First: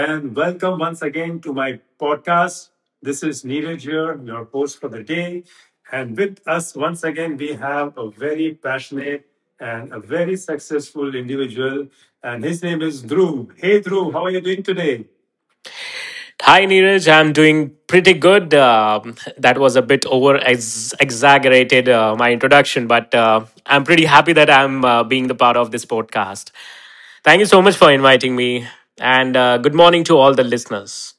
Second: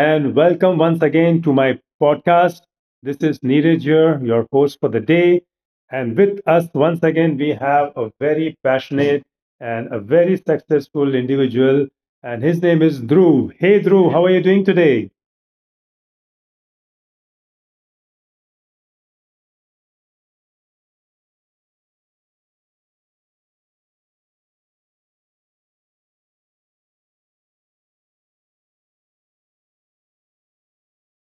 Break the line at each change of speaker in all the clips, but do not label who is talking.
and
and
welcome
welcome once
once
again
again to
to
my
my
podcast.
podcast.
This
This
is
is Neeraj
Neeraj
here,
here,
your
your
host
host for
for
the
the
day.
day.
And
And
with
with
us,
us,
once
once
again,
again,
we
we
have
have a
a
very
very passionate
passionate
and
and a
a
very
very successful
successful individual,
individual, and
and
his
his
name
name is
is Dhruv.
Dhruv. Hey,
Hey,
Dhruv,
Dhruv, how
how
are
are you
you
doing
doing
today?
today?
Hi Neeraj, I'm doing pretty good. That was a bit over exaggerated, my introduction, but I'm pretty happy that I'm being the part of this podcast. Thank you so much for inviting me. And good morning to all the listeners.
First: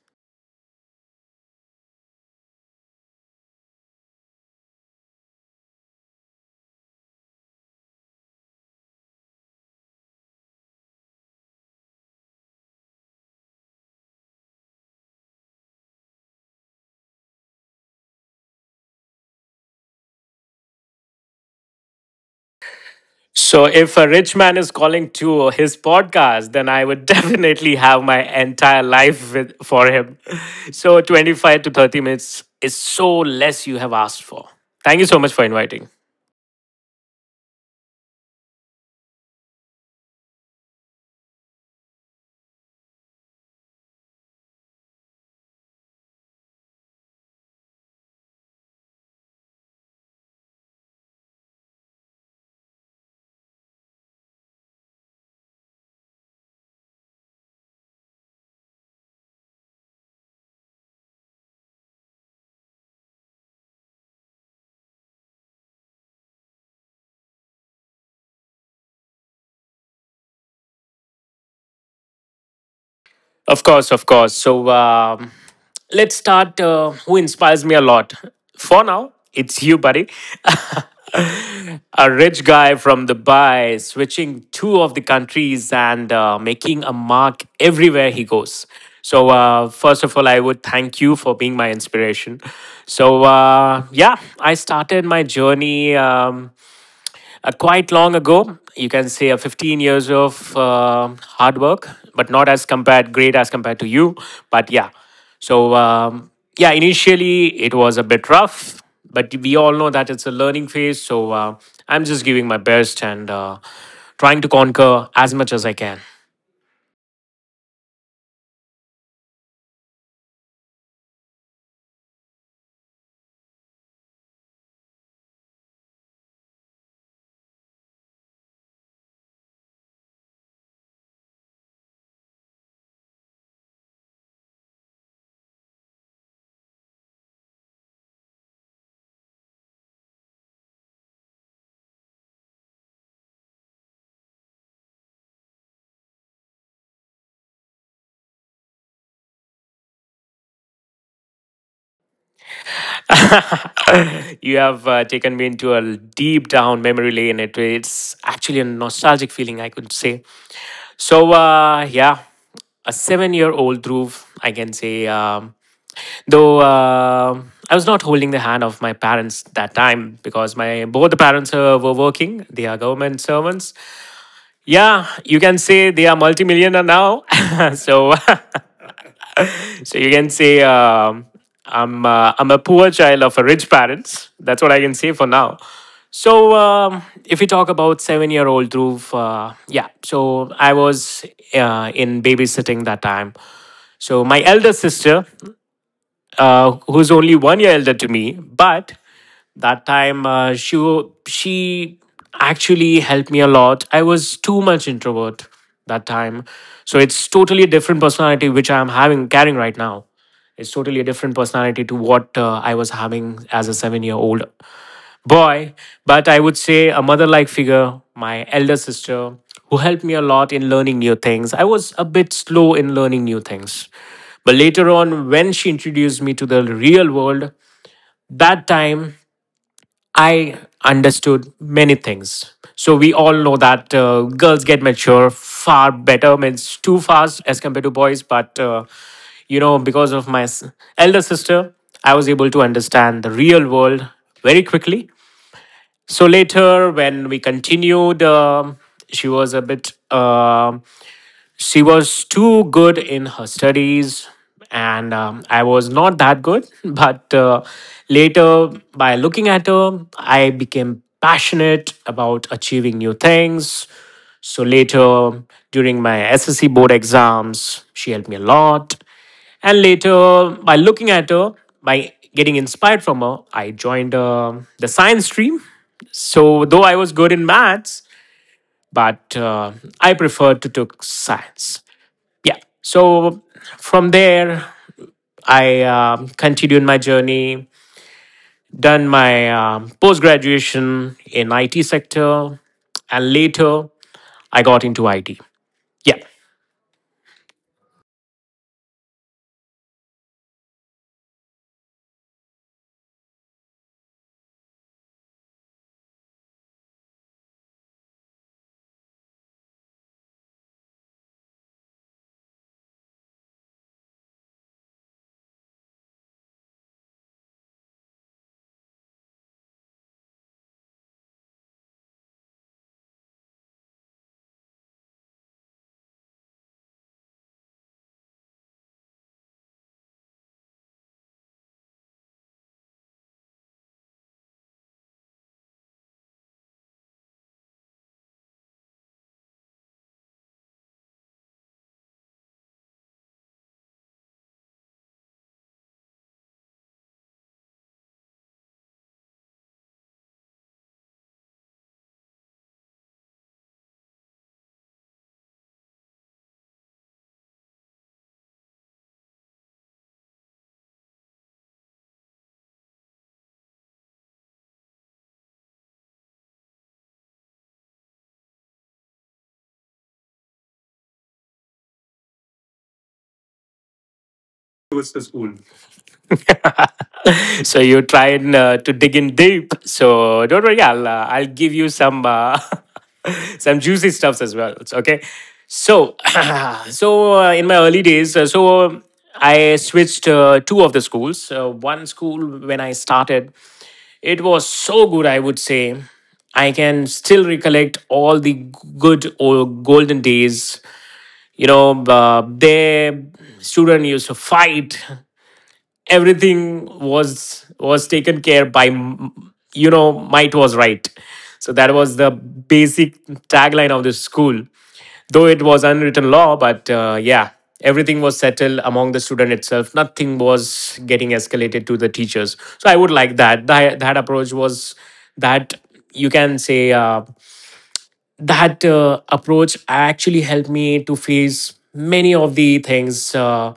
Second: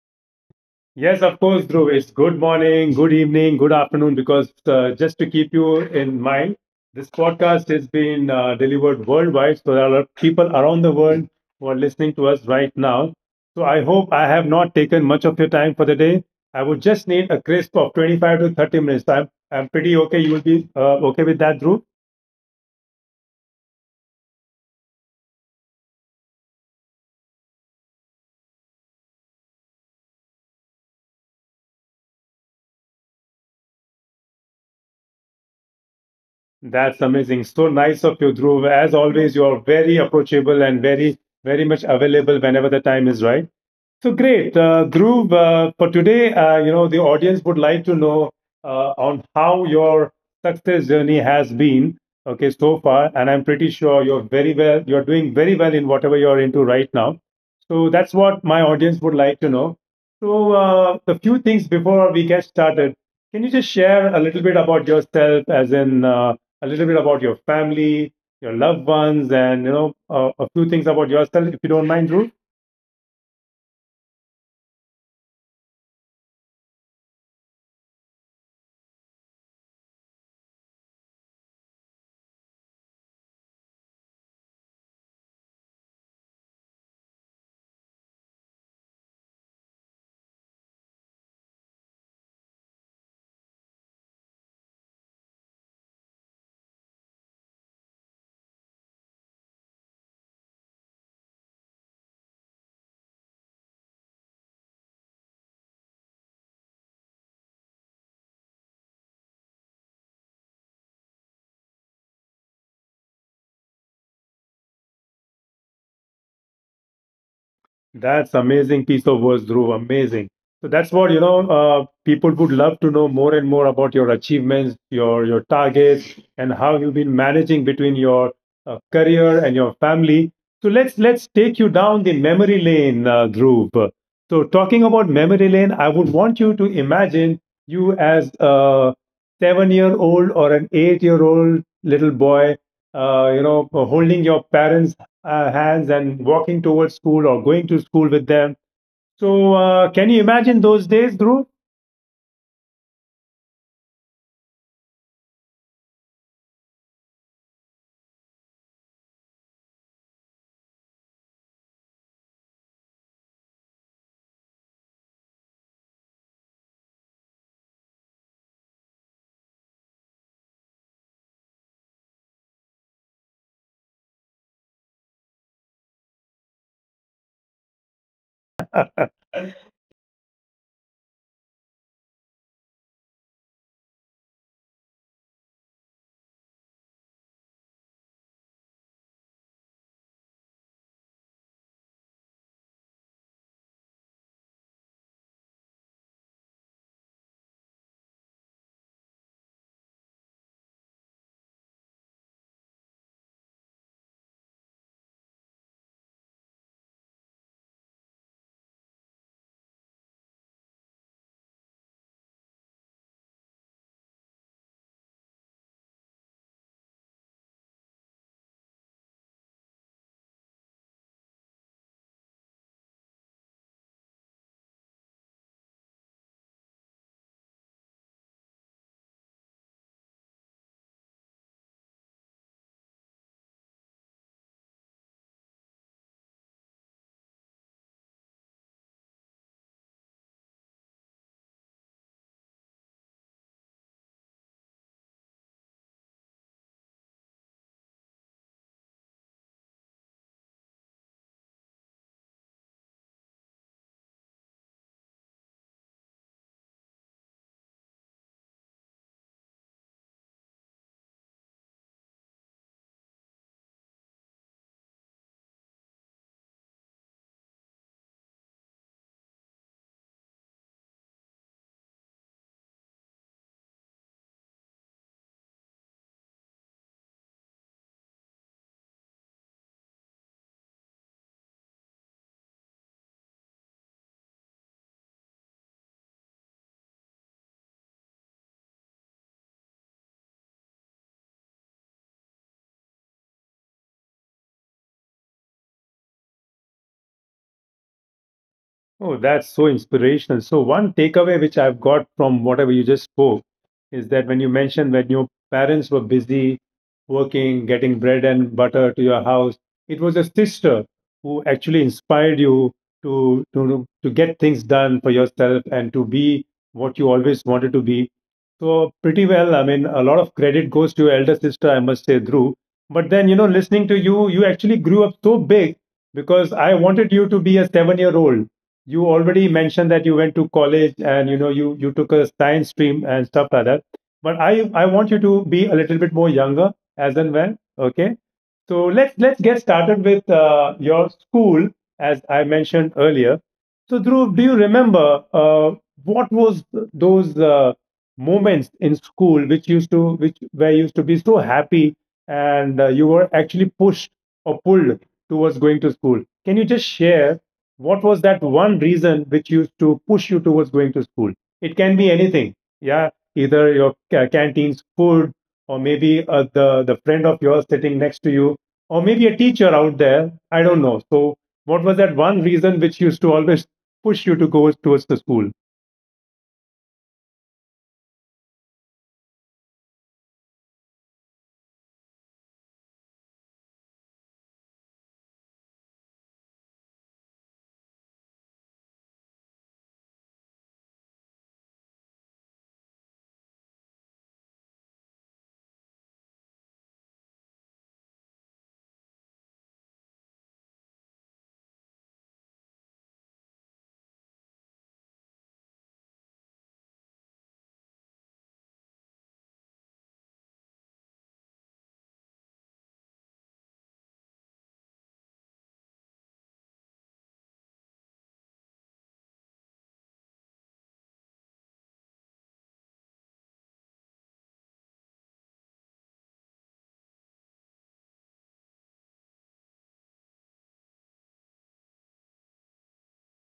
Yes, of course, Dhruv. It's good morning, good evening, good afternoon, because just to keep you in mind, this podcast is being delivered worldwide. So there are people around the world who are listening to us right now. So I hope I have not taken much of your time for the day. I would just need a crisp of 25 to 30 minutes. I'm pretty okay. You will be okay with that, Dhruv?
So, if a rich man is calling to his podcast, then I would definitely have my entire life with, for him. So, 25 to 30 minutes is so less you have asked for. Thank you so much for inviting.
That's amazing. So nice of you, Dhruv. As always, you are very approachable and very, very much available whenever the time is right. So great, Dhruv. For today, you know, the audience would like to know on how your success journey has been. Okay, so far, and I'm pretty sure you're very well. You're doing very well in whatever you're into right now. So that's what my audience would like to know. So the few things before we get started, can you just share a little bit about yourself, as in a little bit about your family, your loved ones, and you know, a few things about yourself, if you don't mind, Dhruv?
Of course, of course. Let's start. Who inspires me a lot? For now, it's you, buddy. A rich guy from Dubai switching two of the countries and making a mark everywhere he goes. So, first of all, I would thank you for being my inspiration. So, yeah, I started my journey. Quite long ago. You can say a 15 years of hard work, but not as compared great as compared to you. But yeah, so yeah, Initially it was a bit rough, but we all know that it's a learning phase. So I'm just giving my best and trying to conquer as much as I can.
That's amazing piece of words, Dhruv. Amazing. So that's what you know. People would love to know more and more about your achievements, your targets, and how you've been managing between your career and your family. So let's take you down the memory lane, Dhruv. So talking about memory lane, I would want you to imagine you as a seven-year-old or an eight-year-old little boy, you know, holding your parents' hands and walking towards school or going to school with them. So, can you imagine those days, Dhruv?
You have taken me into a deep down memory lane. It's actually a nostalgic feeling, I could say. So yeah, a seven-year-old Dhruv, I can say. Though I was not holding the hand of my parents that time because my both the parents were working. They are government servants. Yeah, you can say they are multimillionaire now. so You can say I'm a poor child of a rich parents. That's what I can say for now. So if we talk about 7-year old Dhruv, yeah. So I was in babysitting that time. So my elder sister, who's only 1-year elder to me. But that time, uh, she actually helped me a lot. I was too much introvert that time, so it's totally different personality which I'm having carrying right now. It's totally a different personality to what I was having as a 7-year old boy, but I would say a mother like figure, my elder sister, who helped me a lot in learning new things. I was a bit slow in learning new things. But later on, when she introduced me to the real world, that time I understood many things. So we all know that girls get mature far better, means too fast as compared to boys. But you know, because of my elder sister, I was able to understand the real world very quickly. So later, when we continued, she was a bit um she was too good in her studies, and I was not that good. But later, by looking at her, I became passionate about achieving new things. So later, during my SSC board exams, she helped me a lot. And later, by looking at her, by getting inspired from her, I joined the science stream. So, though I was good in maths, but I preferred to took science. Yeah, so from there I continued my journey, done my post graduation in IT sector, and later I got into IT. Yeah.
Oh, that's so inspirational. So, one takeaway which I've got from whatever you just spoke is that when you mentioned when your parents were busy working, getting bread and butter to your house, it was a sister who actually inspired you to get things done for yourself and to be what you always wanted to be. So, pretty well, I mean, a lot of credit goes to your elder sister, I must say, Dhruv. But then, you know, listening to you, you actually grew up so big because I wanted you to be a 7-year-old old. You already mentioned that you went to college and you know you took a science stream and stuff like that, but I want you to be a little bit more younger as and when. Okay, so let's get started with your school, as I mentioned earlier. So Dhruv, do you remember what was those moments in school which used to which where you used to be so happy and you were actually pushed or pulled towards going to school? Can you just share what was that one reason which used to push you towards going to school? It can be anything, yeah, either your canteen's food or maybe the friend of yours sitting next to you or maybe a teacher out there. I don't know. So, what was that one reason which used to always push you to go
What's the
towards the
school?
school?
So you're trying to dig in deep. So don't worry, I'll give you some some juicy stuffs as well. It's okay. So so in my early days, I switched two of the schools. One school when I started, it was so good. I would say I can still recollect all the good old golden days. You know, the student used to fight. Everything was taken care by you know, might was right. So that was the basic tagline of the school, though it was unwritten law. But yeah, everything was settled among the student itself. Nothing was getting escalated to the teachers. So I would like that approach was, that, you can say that approach actually helped me to face many of the things, uh,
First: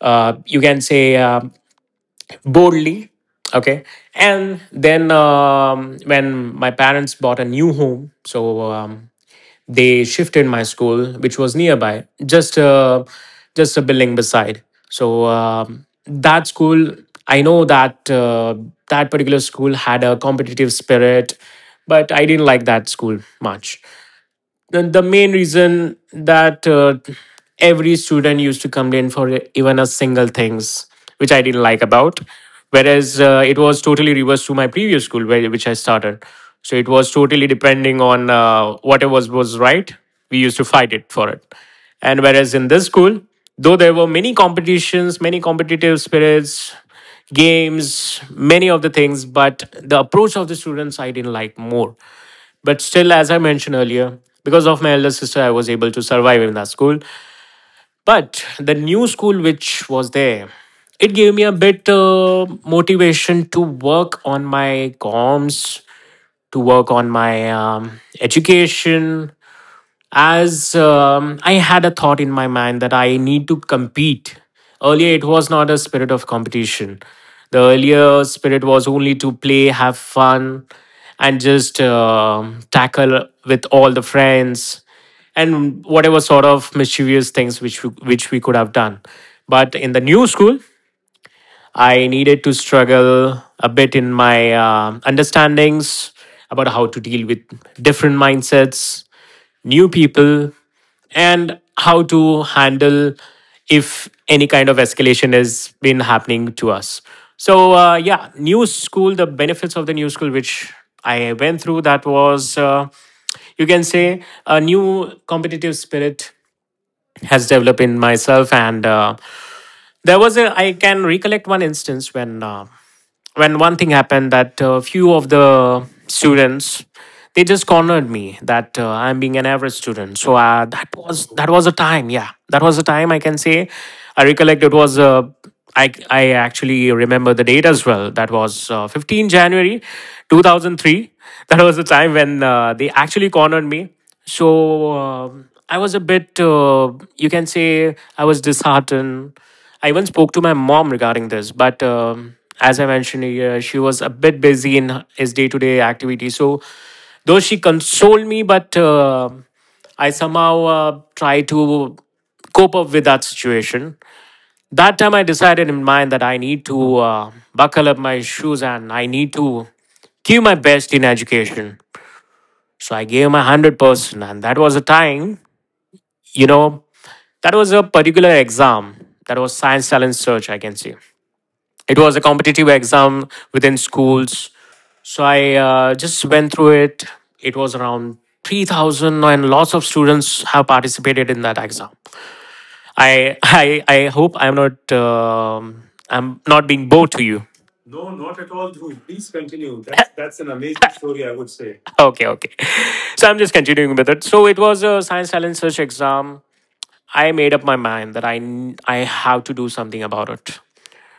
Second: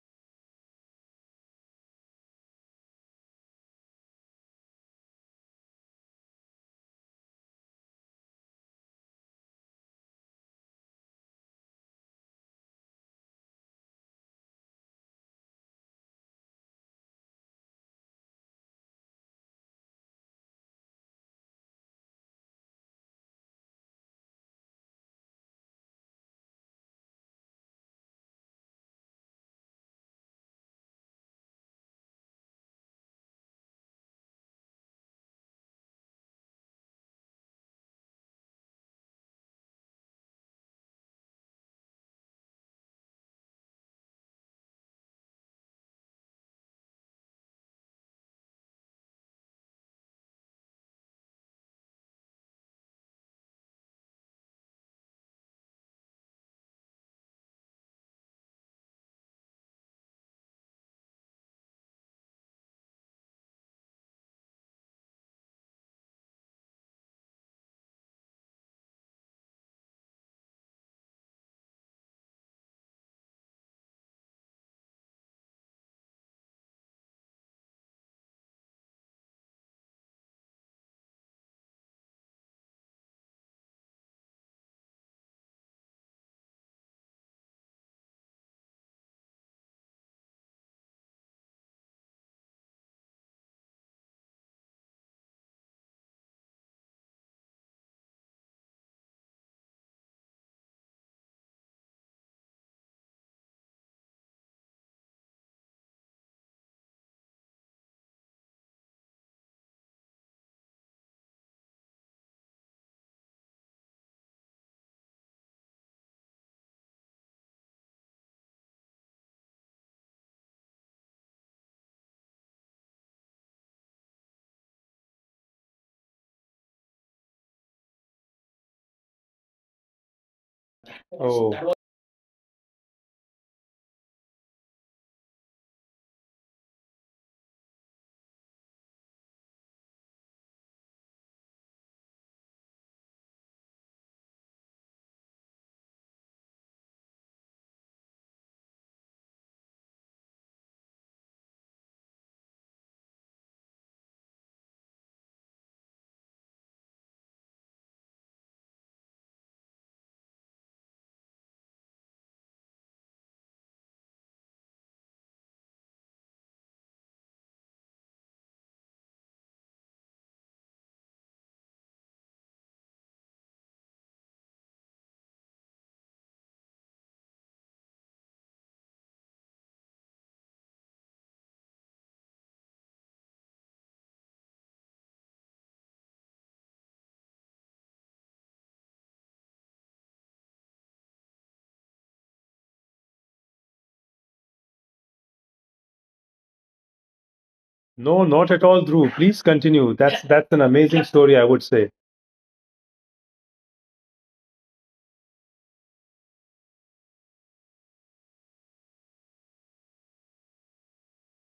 uh, you can say, boldly. Okay, and then when my parents bought a new home, so they shifted my school which was nearby, just a building beside. So that school, I know that that particular school had a competitive spirit, but I didn't like that school much. The main reason that every student used to complain for even a single things, which I didn't like about, whereas it was totally reversed to my previous school where, which I started. So it was totally depending on whatever was right, we used to fight it for it. And whereas in this school, though there were many competitions, many competitive spirits, games, many of the things, but the approach of the students I didn't like more. But still, as I mentioned earlier, because of my elder sister, I was able to survive in that school. But the new school which was there, it gave me a bit motivation to work on my comms, to work on my education, as I had a thought in my mind that I need to compete. Earlier, it was not a spirit of competition. The earlier spirit was only to play, have fun, and just tackle with all the friends and whatever sort of mischievous things which we could have done. But in the new school, I needed to struggle a bit in my understandings about how to deal with different mindsets, new people, and how to handle if any kind of escalation has been happening to us. So, yeah, new school, the benefits of the new school, which I went through, that was, you can say, a new competitive spirit has developed in myself. And there was a, I can recollect one instance when one thing happened that a few of the students, they just cornered me that I'm being an average student. So uh, that was
Oh,
that was a time. Yeah, that was a time I can say. I recollect it was. I actually remember the date as well. That was 15 January, 2003. That was the time when they actually cornered me. So I was a bit. You can say I was disheartened. I even spoke to my mom regarding this, but as I mentioned earlier, she was a bit busy in his day to day activity. So, though she consoled me, but I somehow tried to cope up with that situation. That time, I decided in mind that I need to buckle up my shoes and I need to give my best in education. So, I gave my 100%, and that was a time, you know, that was a particular exam. That was science talent search, I can say. It was a competitive exam within schools. So I just went through it. It was around 3,000, and lots of students have participated in that exam. I hope I'm not being bored to you.
no,
No,
not at
not at
all,
all,
Dhruv.
Dhruv.
Please
Please
continue.
continue.
That's
That's
an
that's an
amazing
amazing
story, I
story, I
would
would
say.
say. Okay, okay. So I'm just continuing with it. So it was a science talent search exam. I made up my mind that I have to do something about it.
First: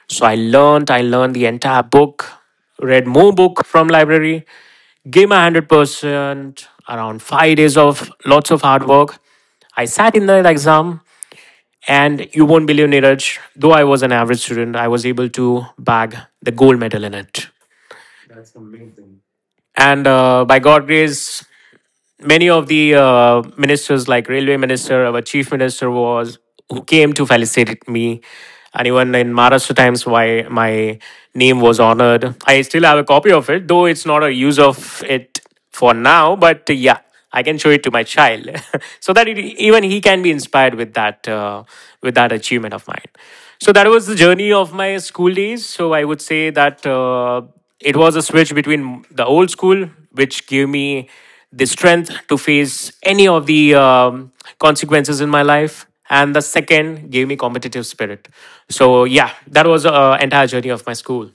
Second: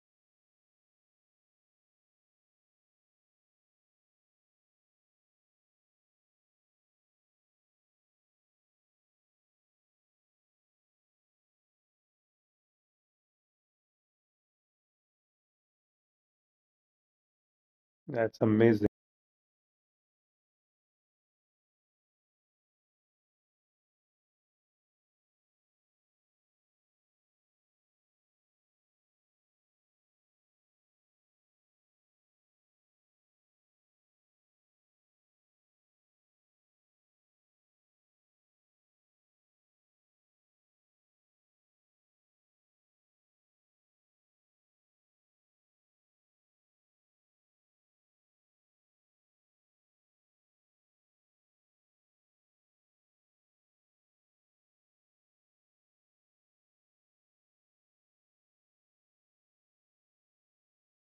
So I learned the entire book, read more book from library, gave my 100% around 5 days of lots of hard work. I sat in the exam and you won't believe, Neeraj, though I was an average student, I was able to bag the gold medal in it. That's
That's amazing.
amazing. And by God's grace, many of the ministers, like railway minister, our chief minister was, who came to felicitate me. And even in Maharashtra Times, why my name was honored. I still have a copy of it, though it's not a use of it for now. But yeah, I can show it to my child, so that it, even he can be inspired with that achievement of mine. So that was the journey of my school days. So I would say that it was a switch between the old school, which gave me the strength to face any of the consequences in my life, and the second gave me competitive spirit. So yeah, that was entire journey of my school.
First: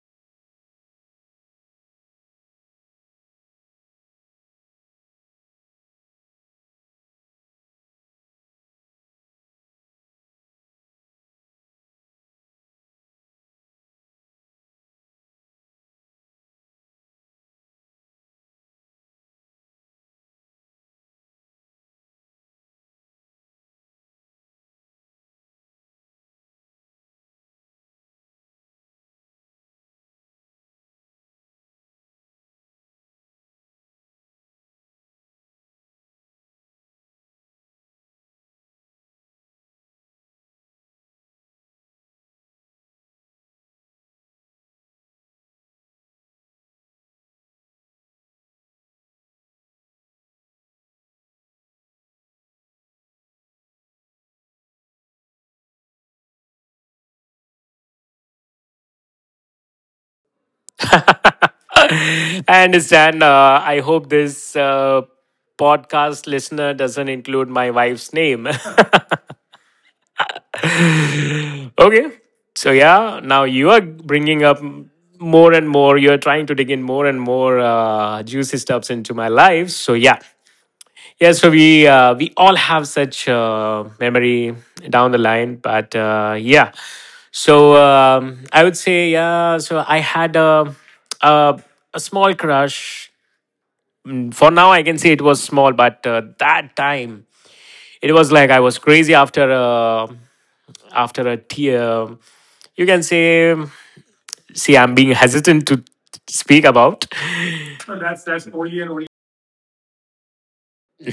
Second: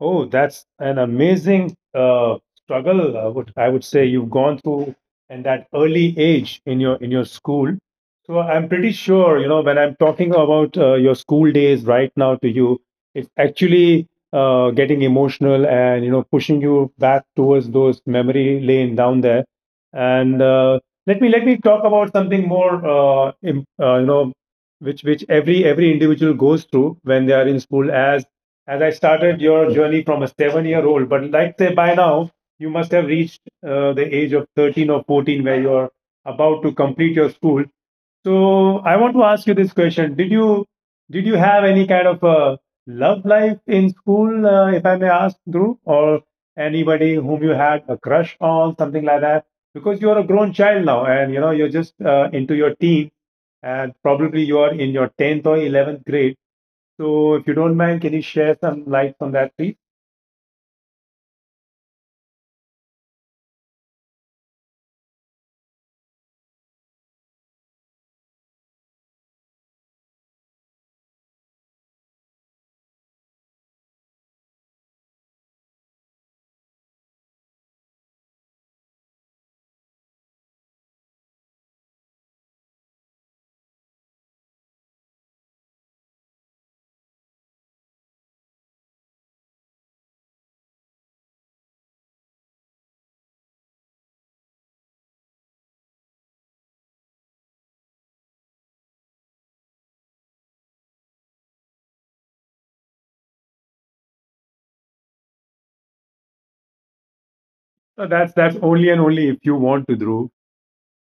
Oh, that's an amazing struggle. I would say you've gone through in that early age in your school. So I'm pretty sure, you know, when I'm talking about your school days right now to you, it's actually getting emotional and you know pushing you back towards those memory lane down there. And let me talk about something more, you know, which every individual goes through when they are in school as I started your journey from a 7-year-old old. But like say by now, you must have reached the age of 13 or 14 where you're about to complete your school. So I want to ask you this question. Did you have any kind of a love life in school, if I may ask, Dhruv, or anybody whom you had a crush on, something like that? Because you're a grown child now and you know you're just into your teens and probably you are in your 10th or 11th grade. So if you don't mind, can you share some lights on that, please?
I understand. I hope this podcast listener doesn't include my wife's name. Okay. So yeah, now you are bringing up more and more, you're trying to dig in more and more juicy stuffs into my life, so yeah. Yeah, so we all have such memory down the line, but yeah. So I would say yeah. So I had a a small crush. For now, I can say it was small, but that time it was like I was crazy after a after a tear. You can say, see, I'm being hesitant to speak about. No,
That's
that's only and
only
only.
and only if you want to,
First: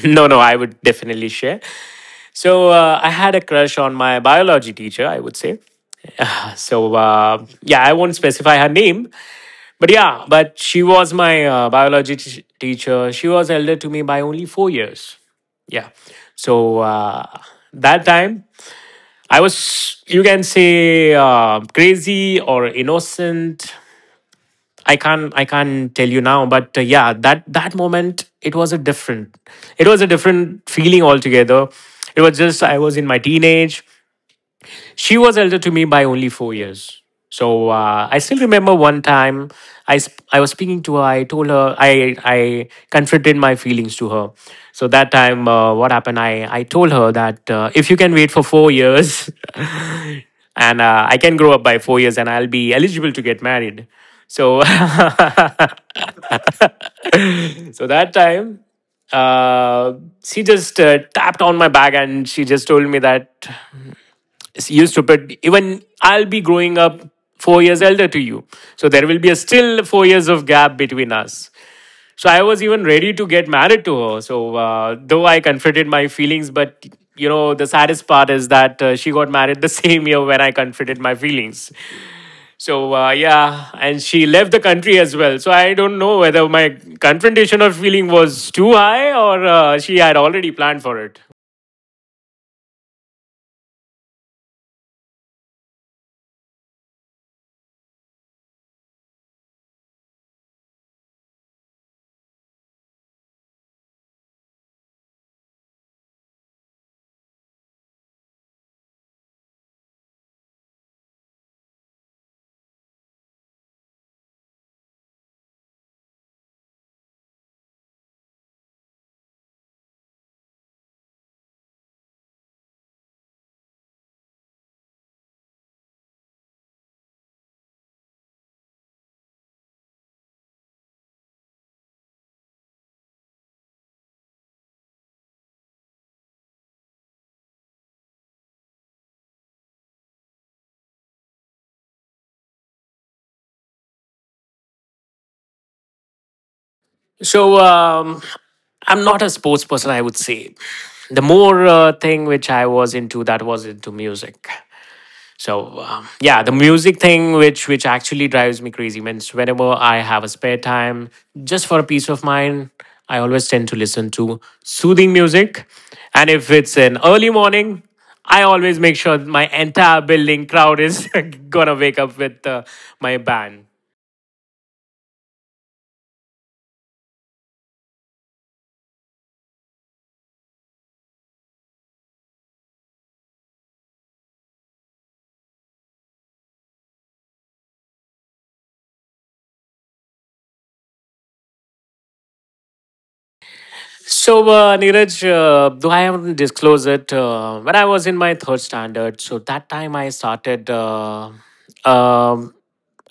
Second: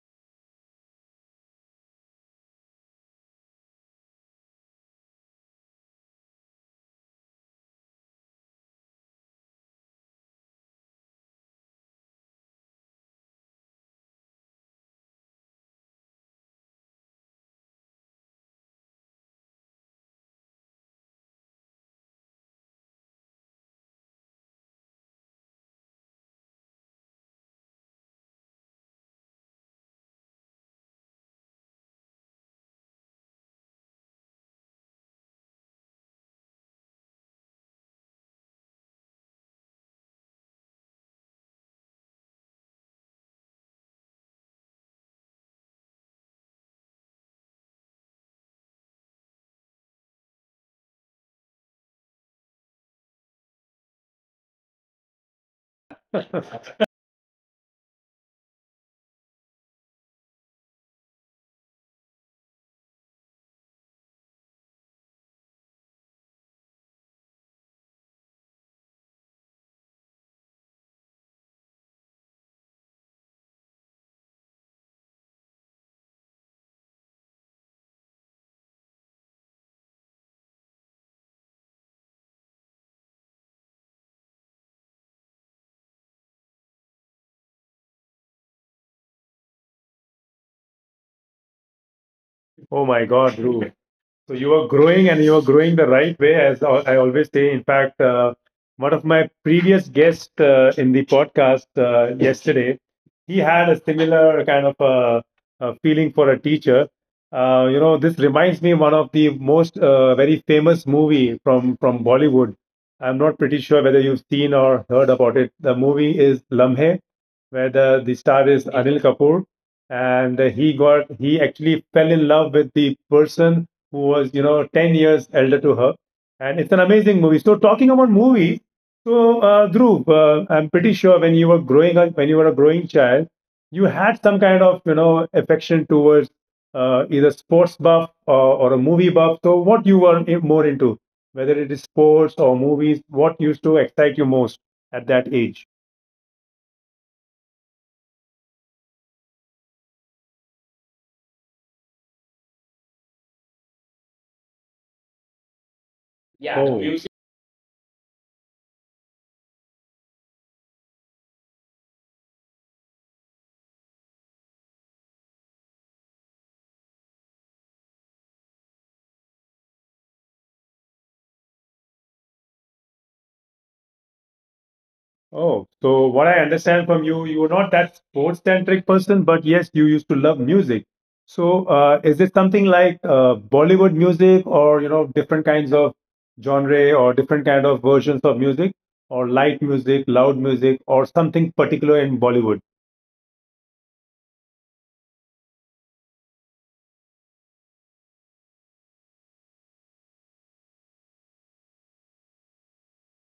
No, no, I would definitely share. So I had a crush on my biology teacher, I would say. So yeah, I won't specify her name, but yeah, but she was my biology teacher. She was elder to me by only 4 years. Yeah, so that time I was, you can say, crazy or innocent. I can't tell you now, but yeah, that that moment it was it was a different feeling altogether. It was just I was in my teenage, she was elder to me by only 4 years. So I still remember one time I was speaking to her. I told her, I confronted my feelings to her. So that time, what happened? I told her that if you can wait for 4 years, and I can grow up by 4 years, and I'll be eligible to get married. So
Dhruv.
so that time, uh, she just tapped on my back and she just told me that, you stupid, even I'll be growing up 4 years elder to you, so there will be a still 4 years of gap between us. So I was even ready to get married to her. So though I confronted my feelings, but you know, the saddest part is that she got married the same year when I confronted my feelings. So yeah, and she left the country as well, so I don't know whether my confrontation of feeling was too high or she had already planned for it.
Oh my God, Dhruv. So you are growing and you are growing the right way, as I always say. In fact, one of my previous guests in the podcast yesterday, he had a similar kind of a feeling for a teacher. You know, this reminds me one of the most very famous movie from Bollywood. I'm not pretty sure whether you've seen or heard about it. The movie is Lamhe, where the star is Anil Kapoor, and he actually fell in love with the person who was, you know, 10 years elder to her. And it's an amazing movie. So, talking about movies, so Dhruv, I'm pretty sure when you were growing up, when you were a growing child, you had some kind of, you know, affection towards either sports buff or, a movie buff. So, what you were more into, whether it is sports or movies, what used to excite you most at that age?
So I'm not a sports person, I would say. The more thing which I was into, that was into music. So yeah,
Yeah.
the
Oh.
music thing, which actually drives me crazy. Means whenever I have a spare time, just for a peace of mind, I always tend to listen to soothing music. And if it's an early morning, I always make sure my entire building crowd is gonna wake up with my band.
Oh, so what I understand from you, you were not that sports centric person, but yes, you used to love music. So, is it something like Bollywood music, or you know, different kinds of genre, or different kind of versions of music, or light music, loud music, or something particular in Bollywood?
So, Neeraj, though I haven't disclosed it, when I was in my third standard, so that time I started um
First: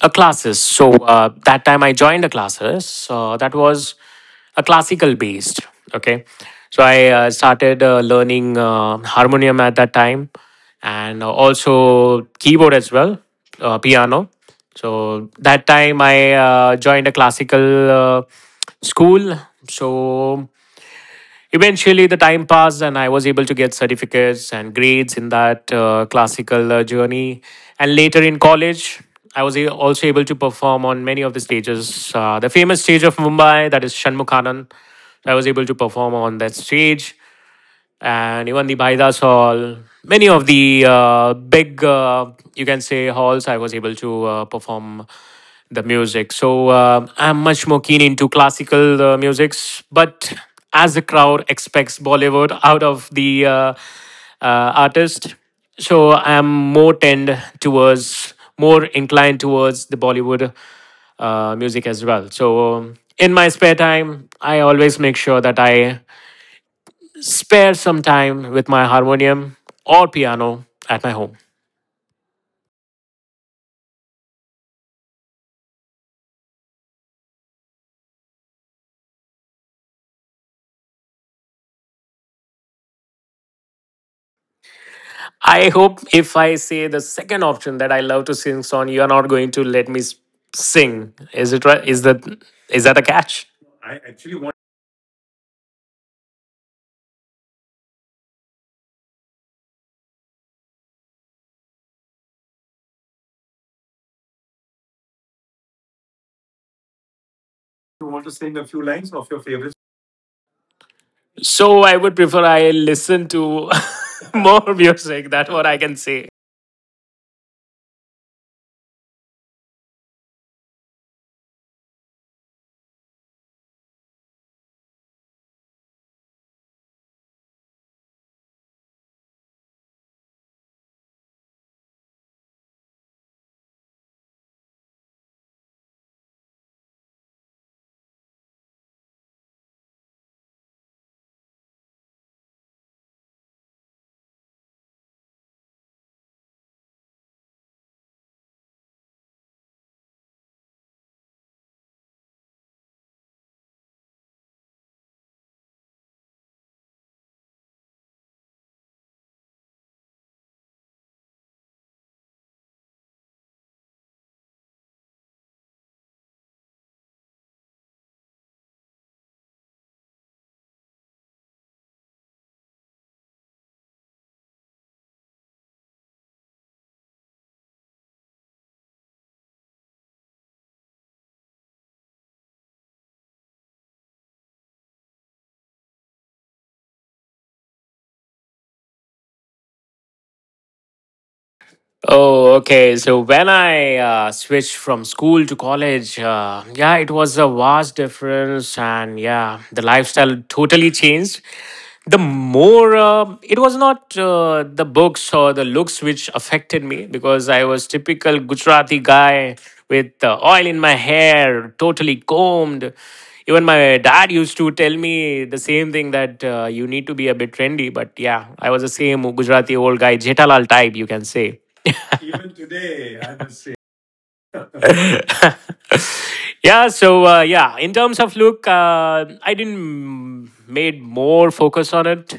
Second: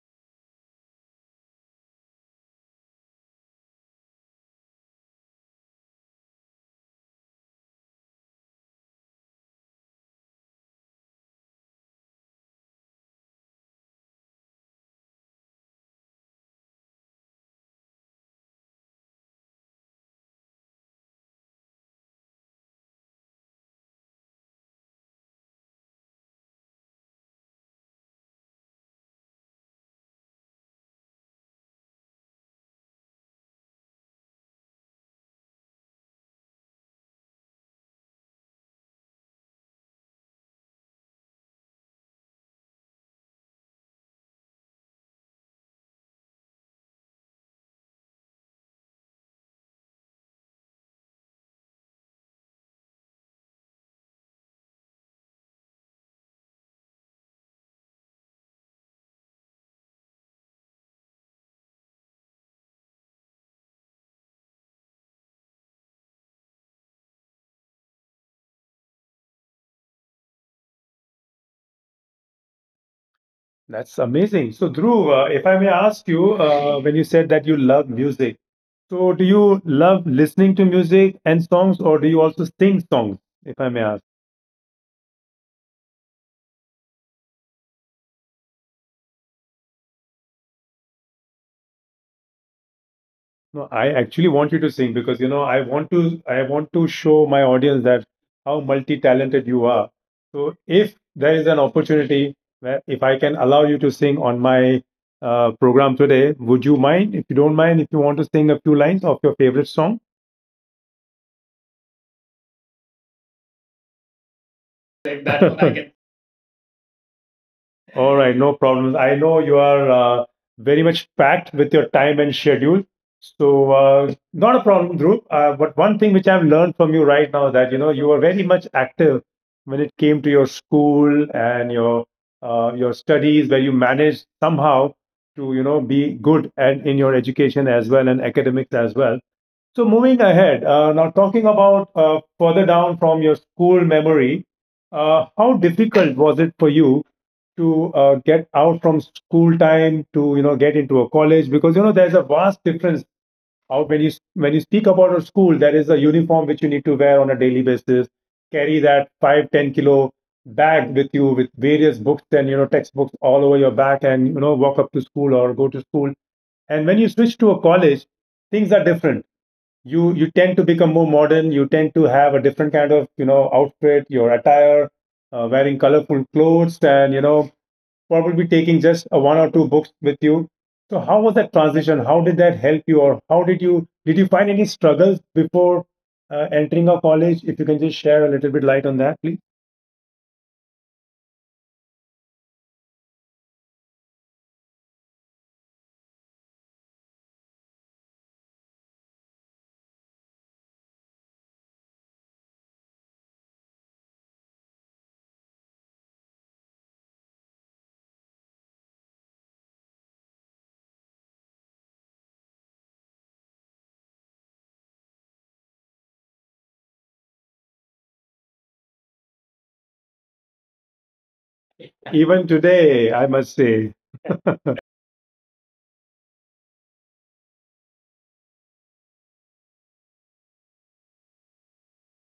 a classes. So that time I joined a classes that was a classical based. Okay, so I started learning harmonium at that time, and also keyboard as well, piano. So that time I joined a classical school. So eventually, the time passed, and I was able to get certificates and grades in that classical journey. And later in college, also able to perform on many of the stages. The famous stage of Mumbai, that is Shanmukhanan, I was able to perform on that stage, and even the Baidas Hall. Many of the big, you can say, halls I was able to perform the music. So I'm much more keen into classical musics, but as the crowd expects Bollywood out of the artist, so I'm more tend towards, more inclined towards the Bollywood music as well. So in my spare time, I always make sure that I spare some time with my harmonium or piano at my home.
That's amazing. So, Dhruv, if I may ask you, when you said that you love music, so do you love listening to music and songs, or do you also sing songs, if I may ask?
I hope if I say the second option that I love to sing song, you are not going to let me sing. Is it right? Is that a catch?
No,
I
I
actually
actually want you to sing because you know I want to show my audience that how multi-talented you are. So if there is an opportunity where if I can allow you to sing on my program today, would you mind? If you don't mind, if you
want to
want to
sing a
sing a
few
few
lines
lines
of your
of your
favorite.
favorite song.
So I would prefer I listen to more music.
Like
That's what I
that, I
can
can.
say.
All right, no problems. I know you are very much packed with your time and schedule. So, not a problem, Dhruv. But one thing which I've learned from you right now that you know you were very much active when it came to your school and your studies, where you managed somehow to you know be good and in your education as well and academics as well. So moving ahead, now talking about further down from your school memory, how difficult was it for you to get out from school time to you know get into a college? Because you know there's a vast difference out when you speak about a school, there is a uniform which you need to wear on a daily basis, carry that 5-10 kilo bag with you with various books and you know textbooks all over your back, and you know walk up to school or go to school. And when you switch to a college, things are different. You tend to become more modern. You tend to have a different kind of, you know, outfit, your attire, wearing colorful clothes and you know probably taking just a one or two books with you. So how was that transition? How did that help you, or how did you, did you find any struggles before entering a college? If you can just share a little bit light on that, please.
Oh, okay. So when I switched from school to college, yeah, it was a vast difference, and yeah, the lifestyle totally changed. The more it was not the books or the looks which affected me, because I was typical Gujarati guy with oil in my hair, totally combed. Even my dad used to tell me the same thing that you need to be a bit trendy. But yeah, I was the same Gujarati old guy, Jetalal type, you can say. Even
Even today,
today,
I
I must
must
say.
say.
Yeah, so yeah, in terms of look, I didn't made more focus on it,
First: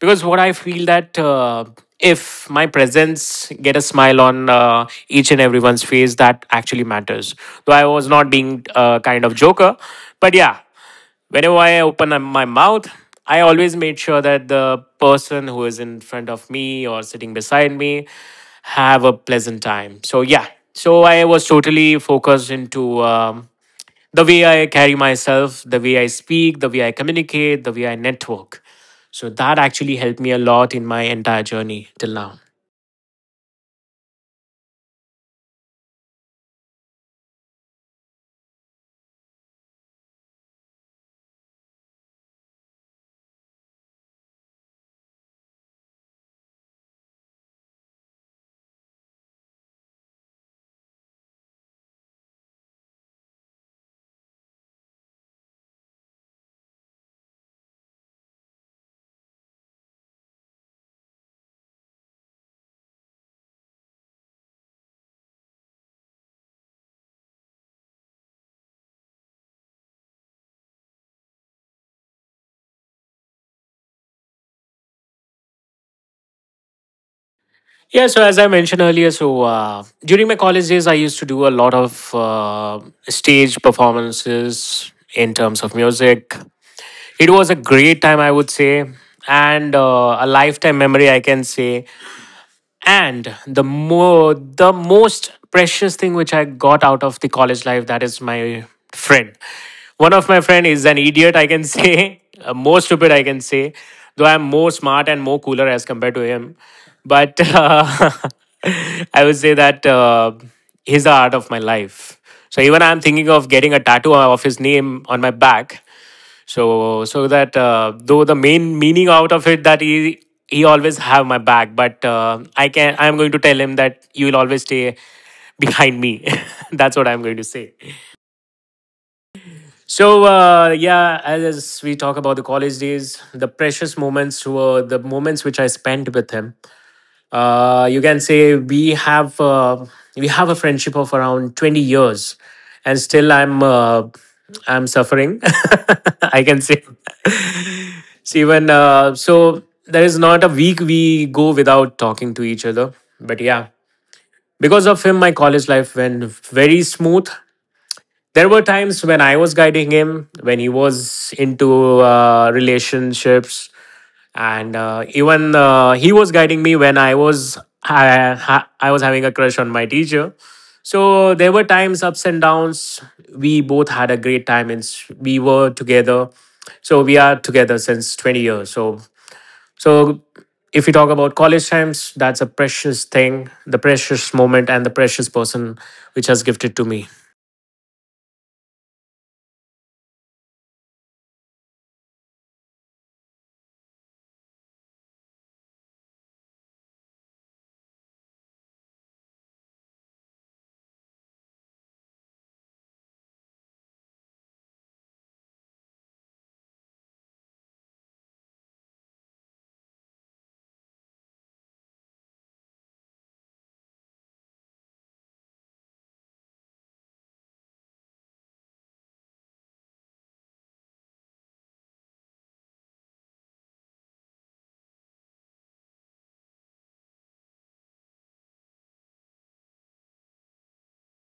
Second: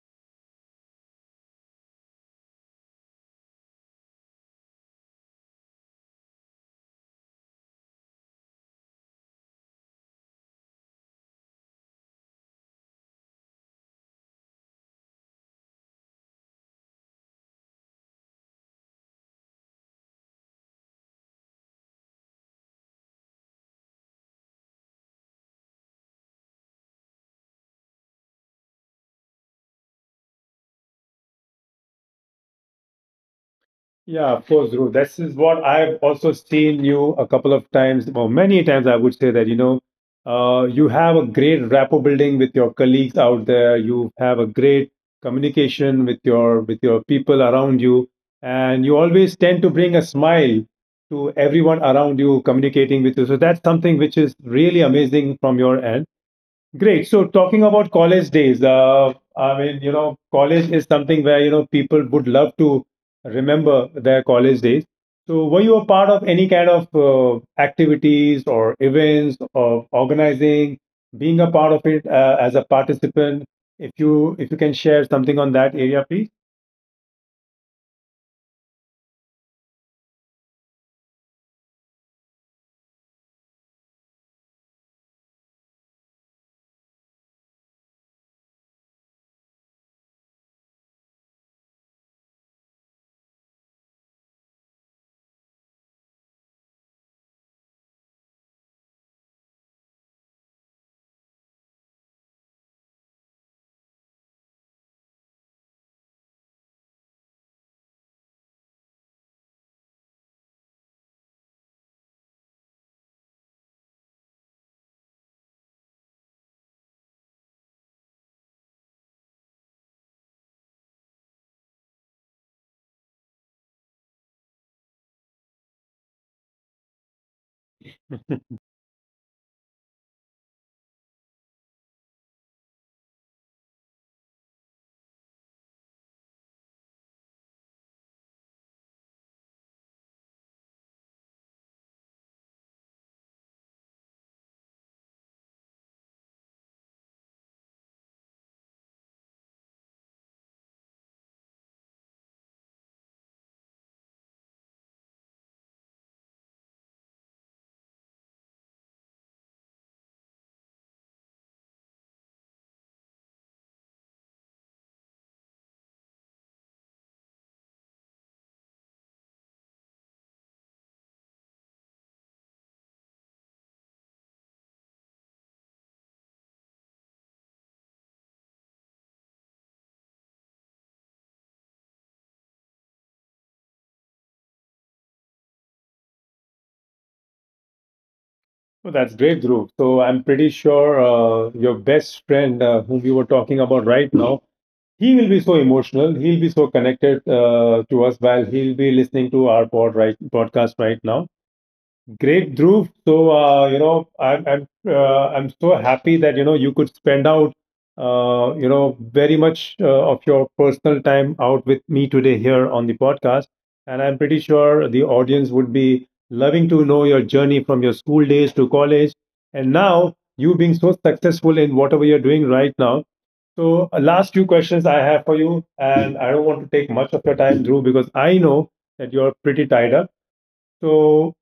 because what I feel that if my presence get a smile on each and everyone's face, that actually matters. Though I was not being kind of joker, but yeah, whenever I open up my mouth, I always made sure that the person who is in front of me or sitting beside me have a pleasant time. So yeah, so I was totally focused into the way I carry myself, the way I speak, the way I communicate, the way I network. So that actually helped me a lot in my entire journey till now.
Yeah, of course, Dhruv. This is what I've also seen you a couple of times, or many times, I would say that, you know, you have a great rapport building with your colleagues out there. You have a great communication with your people around you, and you always tend to bring a smile to everyone around you communicating with you. So that's something which is really amazing from your end. Great. So talking about college days, I mean, you know, college is something where, you know, people would love to remember their college days. So were you a part of any kind of activities or events or organizing, being a part of it as a participant? If you can share something on that area, please.
Yeah, so as I mentioned earlier, so during my college days, I used to do a lot of stage performances in terms of music. It was a great time, I would say, and a lifetime memory, I can say. And the most precious thing which I got out of the college life, that is my friend. One of my friend is an idiot, I can say. More stupid, I can say, though I'm more smart and more cooler as compared to him. But I would say that he's the art of my life. So even I'm thinking of getting a tattoo of his name on my back, so so that though the main meaning out of it, that he always have my back. But I'm going to tell him that you will always stay behind me. That's what I'm going to say. So yeah, as we talk about the college days, the precious moments were the moments which I spent with him. You can say we have a friendship of around 20 years, and still I'm suffering. I can say. So even so, there is not a week we go without talking to each other. But yeah, because of him, my college life went very smooth. There were times when I was guiding him, when he was into relationships, and even he was guiding me when I was having a crush on my teacher. So there were times ups and downs. We both had a great time, and we were together. So we are together since 20 years. So so if you talk about college times, that's a precious thing, the precious moment, and the precious person which has gifted to me.
Well, that's great, Dhruv. So I'm pretty sure your best friend, whom you were talking about right now, he will be so emotional. He'll be so connected to us while he'll be listening to our podcast right now. Great, Dhruv. So you know, I'm so happy that you know you could spend out you know very much of your personal time out with me today here on the podcast, and I'm pretty sure the audience would be loving to know your journey from your school days to college, and now you being so successful in whatever you're doing right now. So, last few questions I have for you, and I don't want to take much of your time, Drew, because I know that you're pretty tied up. So,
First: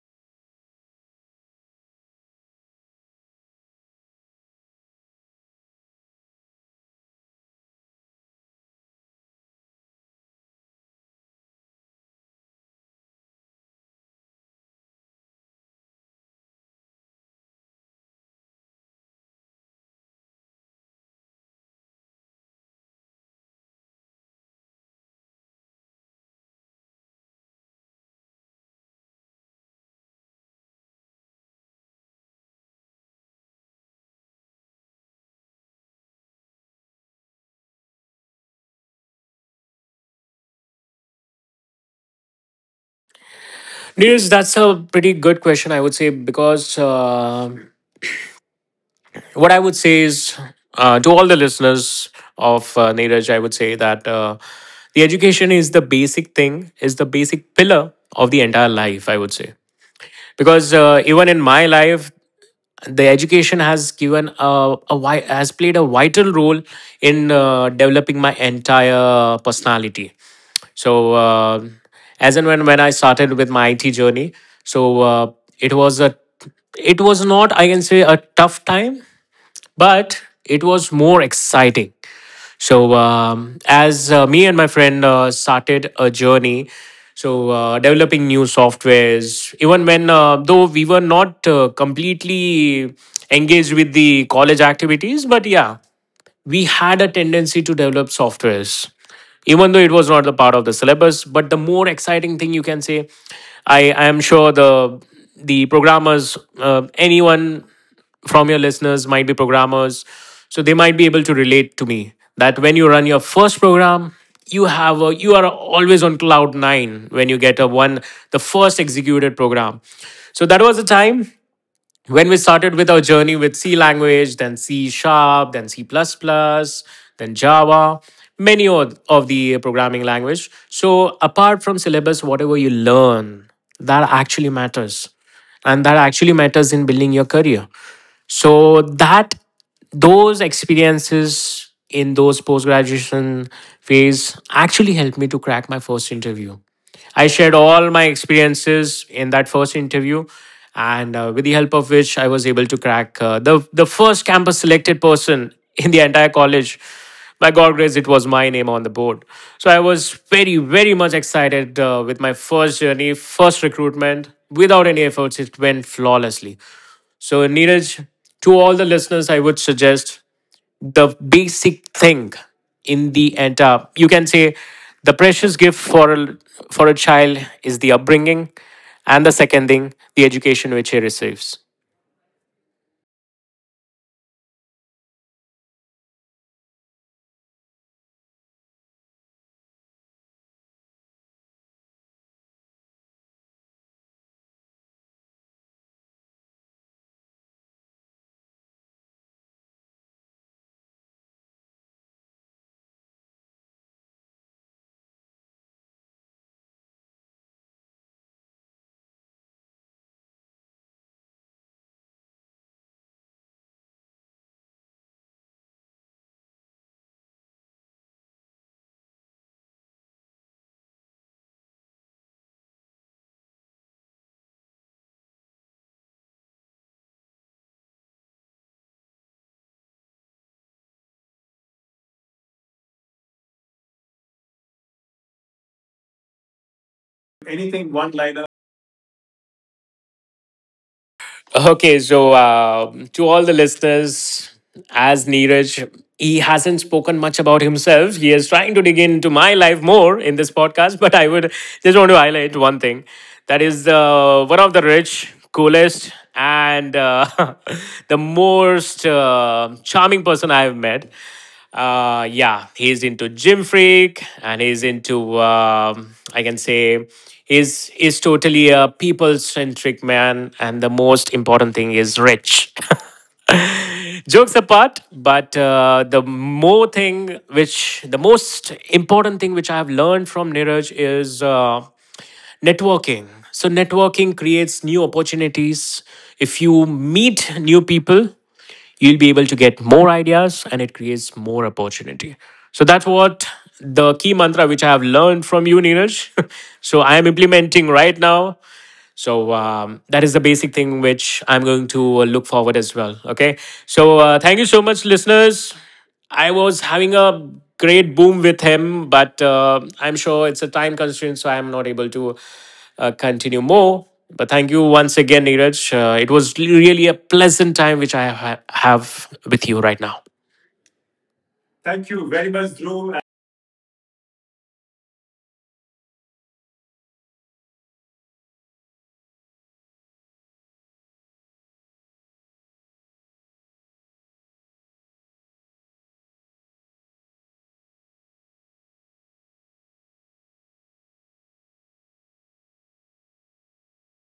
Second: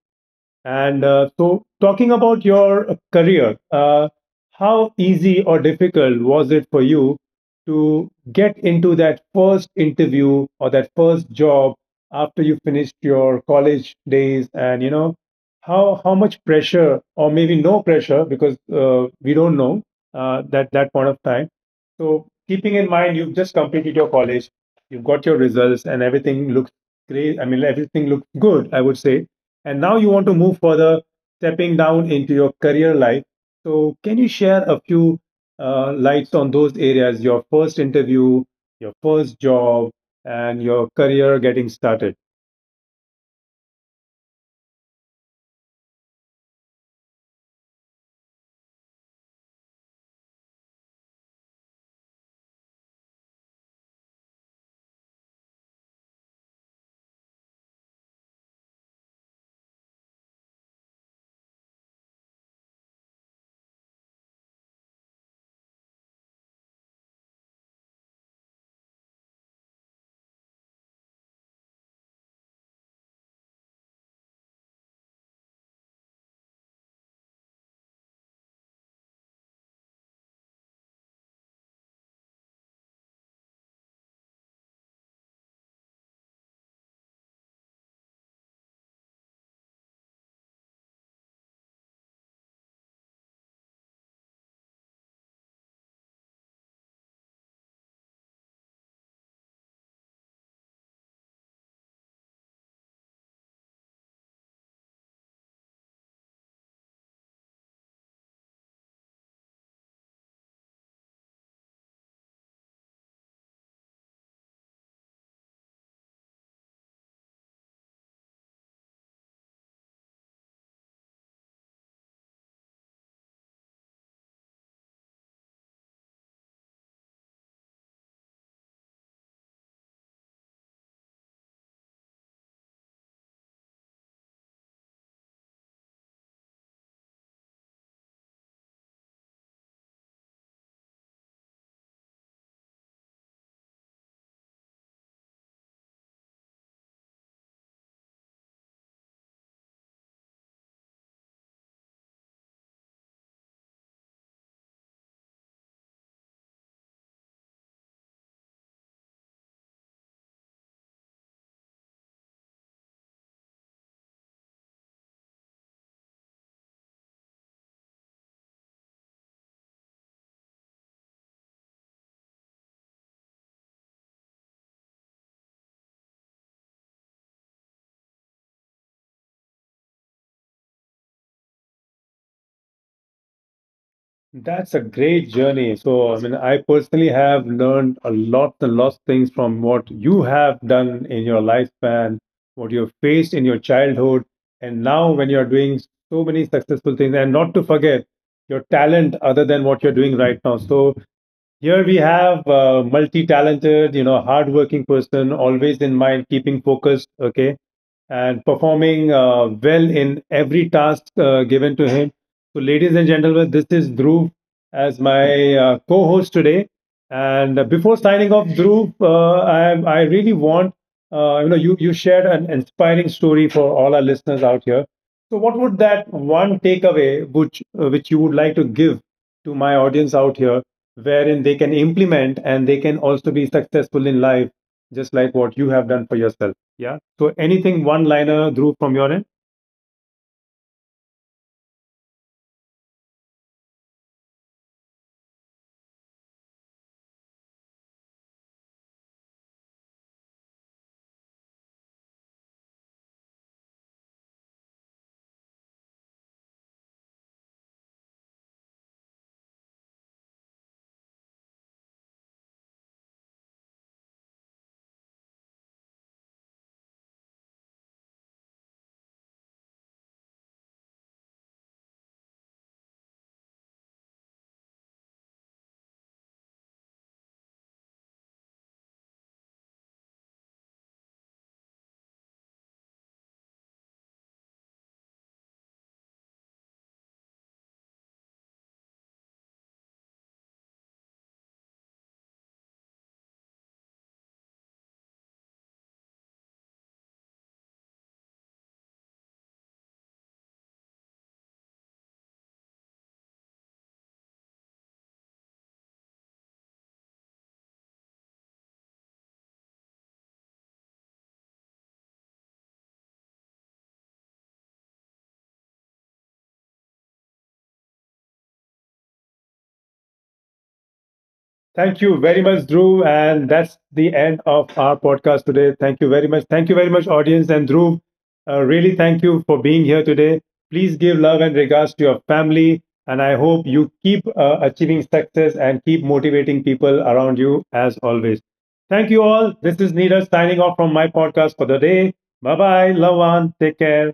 and so, talking about your career, how easy or difficult was it for you to get into that first interview or that first job after you finished your college days? And you know, how much pressure, or maybe no pressure, because we don't know that point of time. So, keeping in mind you've just completed your college, you've got your results, and everything looks great. I mean, everything looks good, I would say, and now you want to move further, stepping down into your career life. So, can you share a few lights on those areas? Your first interview, your first job, and your career getting started.
Neeraj, that's a pretty good question, I would say, because. What I would say is to all the listeners of Neeraj, I would say that the education is the basic thing, is the basic pillar of the entire life, I would say. Because even in my life, the education has given has played a vital role in developing my entire personality. So as and when I started with my IT journey, so it was a it was not, I can say, a tough time, but it was more exciting. So, as me and my friend started a journey, so developing new softwares, even when though we were not completely engaged with the college activities, but yeah, we had a tendency to develop softwares, even though it was not the part of the syllabus. But the more exciting thing you can say, I am sure the programmers, anyone from your listeners might be programmers, so they might be able to relate to me that when you run your first program, you have a, you are always on cloud 9 when you get a one, the first executed program. So that was the time when we started with our journey with C language, then C sharp, then C++, plus, plus, then Java, many of the programming language. So apart from syllabus, whatever you learn, that actually matters. And that actually matters in building your career. So that those experiences in those post graduation phase actually helped me to crack my first interview. I shared all my experiences in that first interview, and with the help of which I was able to crack the first campus selected person in the entire college. By God grace, it was my name on the board. So I was very, very much excited with my first journey, first recruitment. Without any efforts, it went flawlessly. So, Neeraj, to all the listeners, I would suggest the basic thing in the entire, you can say, the precious gift for a child is the upbringing, and the second thing, the education which he receives.
That's a great journey. So, I mean, I personally have learned a lot and lots of things from what you have done in your lifespan, what you've faced in your childhood, and now when you're doing so many successful things, and not to forget your talent other than what you're doing right now. So, here we have a multi-talented, you know, hardworking person, always in mind, keeping focused, okay, and performing well in every task given to him. So, ladies and gentlemen, this is Dhruv as my co-host today. And before signing off, Dhruv, I really want, you know, you shared an inspiring story for all our listeners out here. So, what would that one takeaway, which you would like to give to my audience out here, wherein they can implement and they can also be successful in life, just like what you have done for yourself? Yeah. So anything
Anything
one
one
liner,
liner.
Dhruv, from your end?
Okay, so to all the listeners, as Neeraj, he hasn't spoken much about himself. He is trying to dig into my life more in this podcast, but I would just want to highlight one thing, that is one of the rich, coolest, and the most charming person I have met. Yeah, he's into gym freak, and he's into I can say he's is totally a people centric man, and the most important thing is rich. Jokes apart, but the more thing which the most important thing which I have learned from Niraj is networking. So networking creates new opportunities. If you meet new people, you'll be able to get more ideas, and it creates more opportunity. So that's what the key mantra which I have learned from you, Neeraj. So I am implementing right now. So that is the basic thing which I'm going to look forward as well. Okay, so thank you so much, listeners. I was having a great boom with him, but I'm sure it's a time constraint, so I'm not able to continue more. But thank you once again, Neeraj. It was really a pleasant time which have with you right now.
Thank
Thank
you
you very
very much,
much,
Dhruv.
Dhruv.
And that's the end of our podcast today. Thank you very much. Thank you very much, audience. And Dhruv, really thank you for being here today. Please give love and regards to your family. And I hope you keep achieving success and keep motivating people around you as always. Thank you all. This is Neera signing off from my podcast for the day. Bye bye. Love one. Take care.